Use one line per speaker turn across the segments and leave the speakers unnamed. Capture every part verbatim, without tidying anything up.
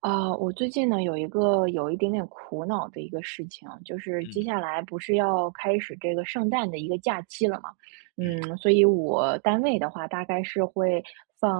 啊，我最近呢有一个有一点点苦恼的一个事情，就是接
嗯
下来不是要开始这个圣诞的一个假期了嘛，
嗯
嗯，所以我单位的话大概是会放，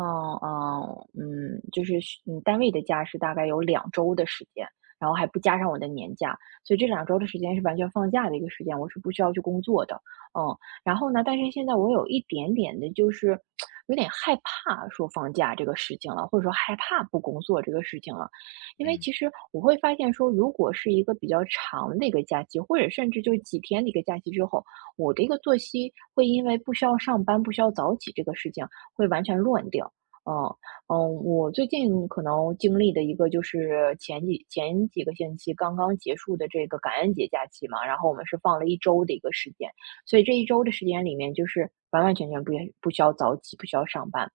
嗯嗯，就是需嗯单位的假是大概有两周的时间，然后还不加上我的年假，所以这两周的时间是完全放假的一个时间，我是不需要去工作的，嗯，然后呢，但是现在我有一点点的就是 有点害怕说放假这个事情了，或者说害怕不工作这个事情了，因为
嗯
其实我会发现说，如果是一个比较长的一个假期，或者甚至就几天的一个假期之后，我的一个作息会因为不需要上班、不需要早起这个事情，会完全乱掉。嗯嗯，我最近可能经历的一个就是前几前几个星期刚刚结束的这个感恩节假期嘛，然后我们是放了一周的一个时间，所以这一周的时间里面，就是完完全全不不需要早起，不需要上班，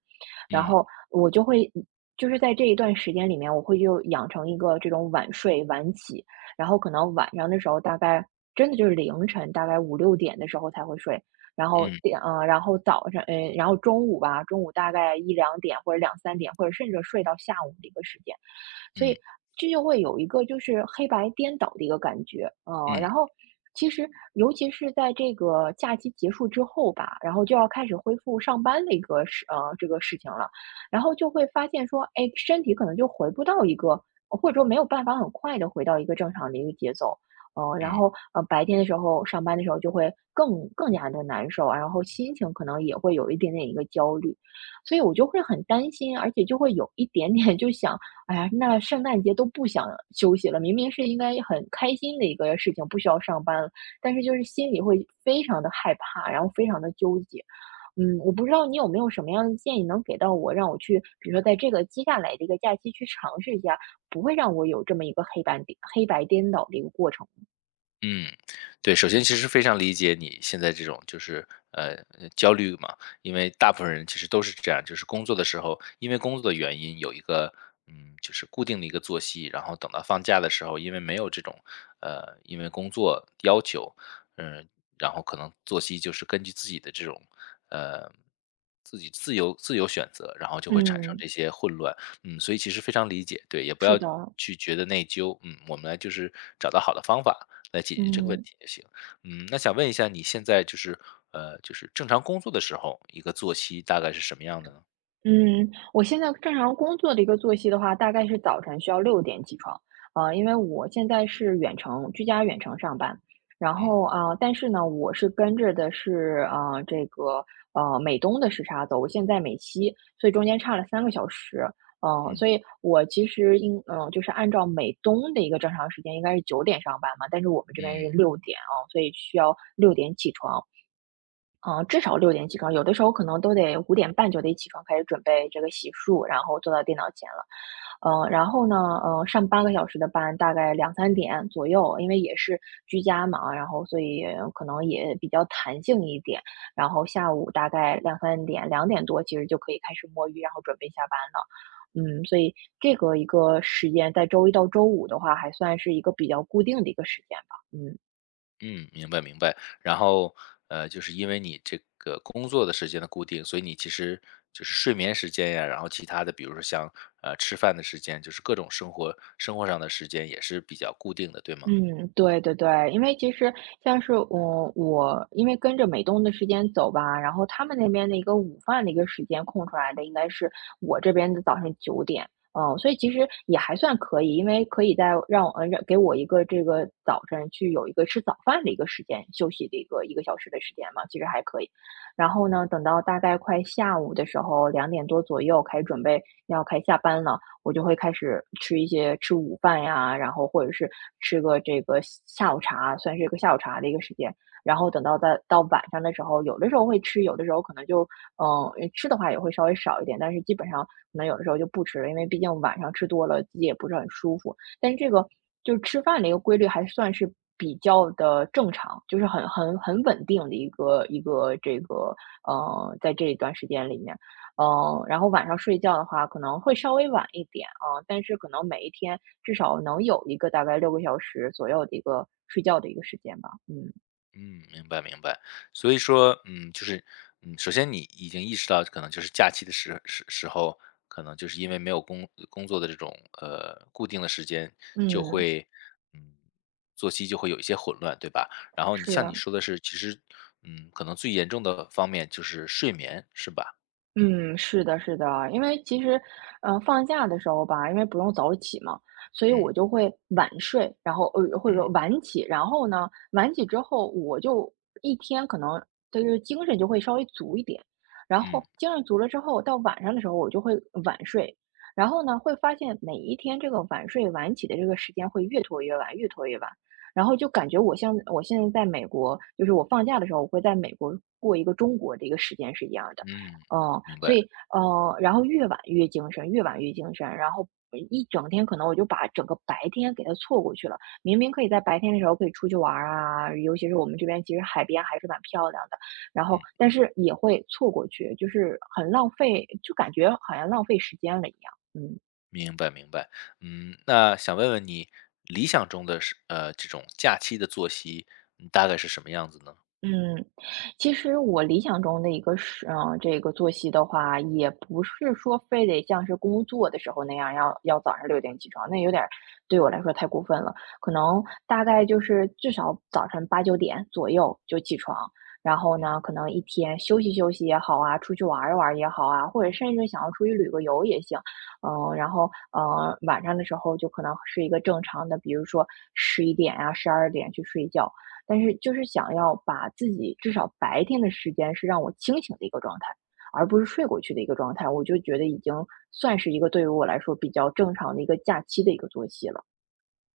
然
嗯
后我就会就是在这一段时间里面，我会就养成一个这种晚睡晚起，然后可能晚上的时候大概真的就是凌晨大概五六点的时候才会睡，然后
嗯
点呃，然后早上嗯呃，然后中午吧，中午大概一两点或者两三点，或者甚至睡到下午的一个时间。所以
嗯
这就会有一个就是黑白颠倒的一个感觉，呃，
嗯
然后其实尤其是在这个假期结束之后吧，然后就要开始恢复上班的一个事，呃，这个事情了，然后就会发现说，哎，身体可能就回不到一个，呃或者说没有办法很快的回到一个正常的一个节奏。嗯，呃然
嗯。
后呃，白天的时候上班的时候就会更更加的难受，然后心情可能也会有一点点一个焦虑，所以我就会很担心，而且就会有一点点 就想哎呀，那圣诞节都不想休息了，明明是应该很开心的一个事情，不需要上班了，但是就是心里会非常的害怕，然后非常的纠结。嗯，我不知道你有没有什么样的建议能给到我，让我去比如说在这个接下来的一个假期去尝试一下，不会让我有这么一个黑白黑白颠倒的一个过程。
嗯，对，首先其实非常理解你现在这种就是呃呃焦虑嘛，因为大部分人其实都是这样，就是工作的时候，因为工作的原因有一个嗯，就是固定的一个作息，然后等到放假的时候，因为没有这种呃，因为工作要求，嗯、然后可能作息就是根据自己的这种呃自己自由自由选择，然后就会产生
嗯，
这些混乱，嗯，所以其实非常理解，对，也不
是
要
的，
去觉得内疚，嗯，我们来就是找到好的方法。来解决这个问
嗯。
题也行。嗯，那想问一下你现在就是，呃，就是正常工作的时候，一个作息大概是什么样的呢？
嗯，我现在正常工作的一个作息的话，大概是早晨需要六点起床，呃，因为我现在是远程居家远程上班，然
嗯
后啊、呃但是呢，我是跟着的是呃这个呃美东的时差走，我现在美西，所以中间差了三个小时，嗯、
嗯
所以我其实应嗯、呃就是按照美东的一个正常时间应该是九点上班嘛，但是我们这边
嗯
是六点啊、所以需要六点起床，嗯，至少六点起床，有的时候可能都得五点半就得起床开始准备这个洗漱，然后坐到电脑前了。嗯，然后呢，呃，上八个小时的班，大概两三点左右，因为也是居家嘛，然后所以可能也比较弹性一点。然后下午大概两三点两点多其实就可以开始摸鱼，然后准备下班了。嗯，所以这个一个时间在周一到周五的话，还算是一个比较固定的一个时间吧，嗯。
嗯，明白明白。然后，呃，就是因为你这个工作的时间的固定，所以你其实就是睡眠时间呀，然后其他的，比如说像呃吃饭的时间，就是各种生活生活上的时间也是比较固定的，对吗？
嗯，对对对，因为其实像是我我因为跟着美东的时间走吧，然后他们那边的一个午饭的一个时间空出来的，应该是我这边的早上九点，嗯，所以其实也还算可以，因为可以在让我呃让给我一个这个早晨去有一个吃早饭的一个时间，休息的一个一个小时的时间嘛，其实还可以。然后呢，等到大概快下午的时候，两点多左右开始准备要开始下班了。我就会开始吃一些吃午饭呀，然后或者是吃个这个下午茶，算是一个下午茶的一个时间。然后等到在到晚上的时候，有的时候会吃，有的时候可能就嗯吃的话也会稍微少一点，但是基本上可能有的时候就不吃了，因为毕竟晚上吃多了自己也不是很舒服。但是这个就是吃饭的一个规律还算是比较的正常，就是很很很稳定的一个一个这个呃，在这一段时间里面。嗯，然后晚上睡觉的话可能会稍微晚一点啊，但是可能每一天至少能有一个大概六个小时左右的一个睡觉的一个时间吧，嗯。
嗯，明白明白。所以说，嗯，就是，嗯，首先你已经意识到，可能就是假期的时时时候，可能就是因为没有工工作的这种呃固定的时间，就
嗯。
会，嗯，作息就会有一些混乱，对吧？然后你像
是。
你说的是，其实，嗯，可能最严重的方面就是睡眠，是吧？
嗯，是的，是的，因为其实，呃，放假的时候吧，因为不用早起嘛，所以
嗯
我就会晚睡，然后呃，或者说
嗯
晚起，然后呢，晚起之后，我就一天可能就是精神就会稍微足一点，然
嗯
后精神足了之后，到晚上的时候我就会晚睡，然后呢，会发现每一天这个晚睡晚起的这个时间会越拖越晚，越拖越晚，然后就感觉我像我现在在美国，就是我放假的时候，我会在美国过一个中国的一个时间是一样的。
嗯，
嗯，
明
所
白。
以呃，然后越晚越精神，越晚越精神，然后呃一整天可能我就把整个白天给它错过去了。明明可以在白天的时候可以出去玩儿啊，尤其是我们这边其实海边还是蛮漂亮的，然后
嗯。
但是也会错过去，就是很浪费，就感觉好像浪费时间了一样。嗯。
明白明白，嗯，那想问问你理想中的是呃，这种假期的作息，嗯，大概是什么样子呢？
嗯，其实我理想中的一个是，嗯，这个作息的话，也不是说非得像是工作的时候那样要要早上六点起床，那有点儿对我来说太过分了。可能大概就是至少早晨八九点左右就起床，然后
嗯
呢，可能一天休息休息也好啊，出去玩儿一玩儿也好啊，或者甚至想要出去旅个游也行。嗯，然后嗯，晚上的时候就可能是一个正常的，比如说十一点啊、十二点去睡觉。但是就是想要把自己至少白天的时间是让我清醒的一个状态，而不是睡过去的一个状态，我就觉得已经算是一个对于我来说比较正常的一个假期的一个作息了。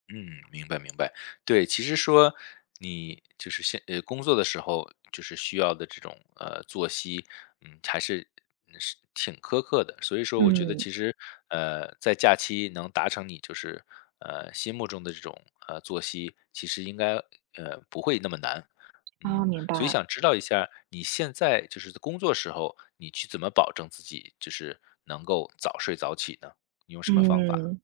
嗯，明白明白。对，其实说你就是现呃工作的时候，就是需要的这种呃作息，嗯，还是嗯是挺苛刻的。所以说，我觉得
嗯，
其实呃在假期能达成你就是呃心目中的这种呃作息，其实应该呃不会那么难。
啊，
嗯，
明
所以
白。
想知道一下，你现在就是在工作时候，你去怎么保证自己就是能够早睡早起呢？你用什么方法？
嗯，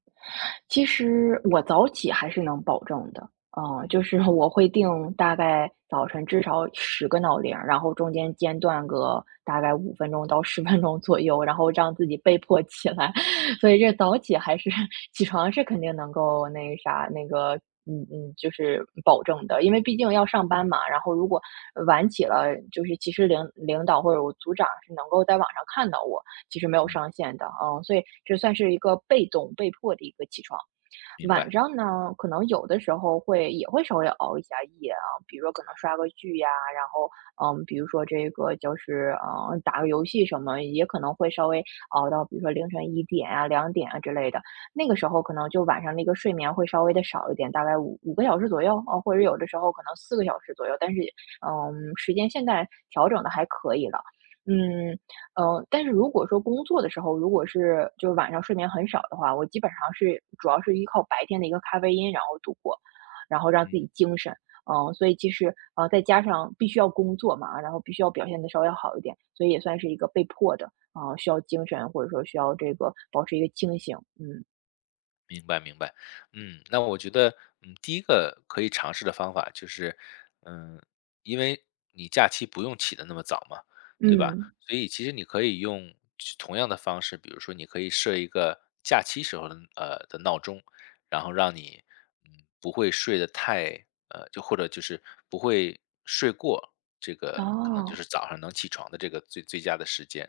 其实我早起还是能保证的，嗯，
嗯
就是我会定大概早晨至少十个闹铃儿，然后中间间断个大概五分钟到十分钟左右，然后让自己被
嗯
迫起来，所以这早起还是 起床是肯定能够那个啥，那个，嗯嗯，就是保证的。因为毕竟要上班
嗯
嘛，然后如果晚起了，就是其实领领导或者我组长是能够在网上看到我，其实没有
嗯，
上限的，嗯，所以这算是一个被动、被迫的一个起床。
明
晚
白，
上呢，可能有的时候会也会稍微熬一下夜啊，比如说可能刷个剧呀，然后嗯，比如说这个就是嗯打个游戏什么，也可能会稍微熬到比如说凌晨一点啊、两点啊之类的。那个时候可能就晚上那个睡眠会稍微的少一点，大概五五个小时左右啊，或者有的时候可能四个小时左右，但是嗯，时间现在调整的还可以了。嗯，嗯，但是如果说工作的时候，如果是就是晚上睡眠很少的话，我基本上是主要是依靠白天的一个咖啡因，然后度过，然后让自
嗯。
己精神。嗯，所以其实呃，再加上必须要工作嘛，然后必须要表现的稍微好一点，所以也算是一个被迫的，啊、呃需要精神或者说需要这个保持一个清醒。嗯
明白明白，嗯，那我觉得，嗯，第一个可以尝试的方法就是，嗯，因为你假期不用起得那么早嘛，对吧？
嗯，
所以其实你可以用就同样的方式，比如说你可以设一个假期时候的呃的闹钟，然后让你嗯不会睡得太呃，就或者就是不会睡过这个可能就
哦，
是早上能起床的这个最最佳的时间，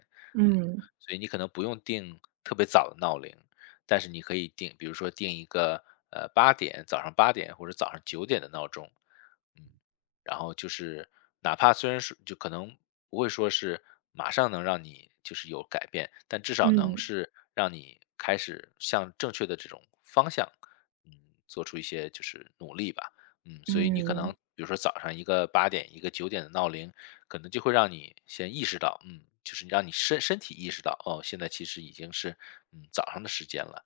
嗯，
嗯
所以你可能不用定特别早的闹铃。但是你可以定，比如说定一个呃八点早上八点或者早上九点的闹钟，嗯，然后就是哪怕虽然是就可能不会说是马上能让你就是有改变，但至少能
嗯
是让你开始向正确的这种方向，嗯，做出一些就是努力吧，嗯，所以你可
嗯
能比如说早上一个八点一个九点的闹铃，可能就会让你先意识到，嗯，就是让你身身体意识到，哦，现在其实已经是嗯早上的时间了。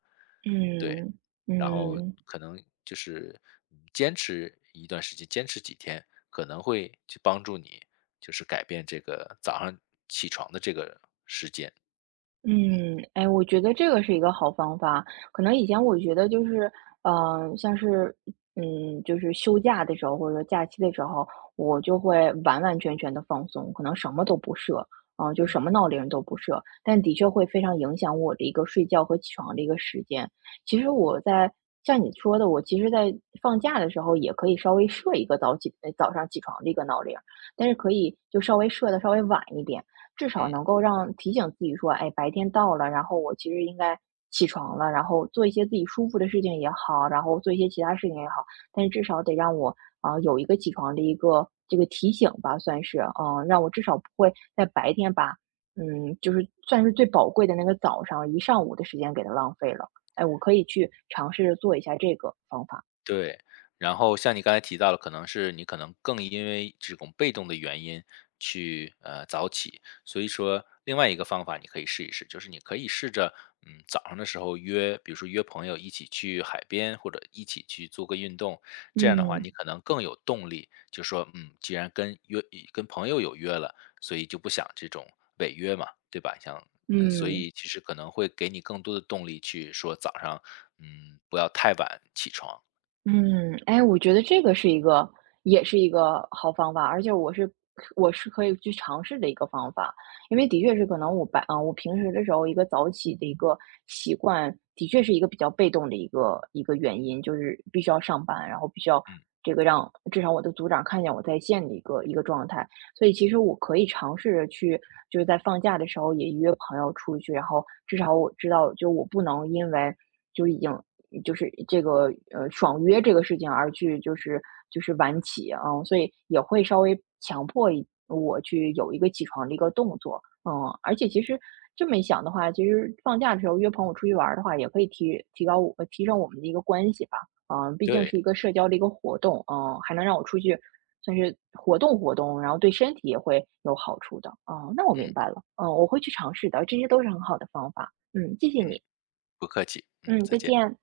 对，
嗯
然后
嗯。
可能就是嗯坚持一段时间，坚持几天，可能会去帮助你，就是改变这个早上起床的这个时间。
嗯，哎，我觉得这个是一个好方法。可能以前我觉得就是，呃，像是，嗯，就是休假的时候或者说假期的时候，我就会完完全全的放松，可能什么都不设，嗯、就
嗯。
什么闹铃都不设。但的确会非常影响我的一个睡觉和起床的一个时间。其实我在像你说的，我其实在放假的时候也可以稍微设一个早起，呃早上起床的一个闹铃儿，但是可以就稍微设的稍微晚一点。至少
嗯。
能够让提醒自己说，哎，白天到了，然后我其实应该起床了，然后做一些自己舒服的事情也好，然后做一些其他事情也好，但是至少得让我啊、有一个起床的一个这个提醒吧，算是，嗯、让我至少不会在白天把，嗯，就是算是最宝贵的那个早上一上午的时间给它浪费了。哎，我可以去尝试着做一下这个方法。
对，然后像你刚才提到了，可能是你可能更因为这种被动的原因去呃早起，所以说另外一个方法你可以试一试，就是你可以试着嗯早上的时候约，比如说约朋友一起去海边或者一起去做个运动，这样的话
嗯
你可能更有动力，就说嗯既然跟约跟朋友有约了，所以就不想这种违约嘛，对吧？像呃，所
嗯，
以其实可能会给你更多的动力去说早上，嗯，不要太晚起床。
嗯，哎，我觉得这个是一个也是一个好方法，而且我是我是可以去尝试的一个方法。因为的确是可能我白啊，我平时的时候一个早起的一个习惯，的确是一个比较被动的一个一个原因，就是必须要上班，然后必须要
嗯，
这个让至少我的组长看见我在线的一个一个状态。所以其实我可以尝试着去，就是在放假的时候也约朋友出去，然后至少我知道，就我不能因为就已经就是这个呃爽约这个事情而去就是就是晚起啊，嗯所以也会稍微强迫一我去有一个起床的一个动作，嗯，而且其实这么一想的话，其实放假的时候约朋友出去玩儿的话，也可以提提高我呃提升我们的一个关系吧，嗯，毕竟
对，
是一个社交的一个活动，嗯，还能让我出去算是活动活动，然后对身体也会有好处的，哦，那我
嗯
明白了，嗯，我会去尝试的，这些都是很好的方法，嗯，谢谢
嗯，
你，
不客气，嗯，
嗯，
再
再
见。
见。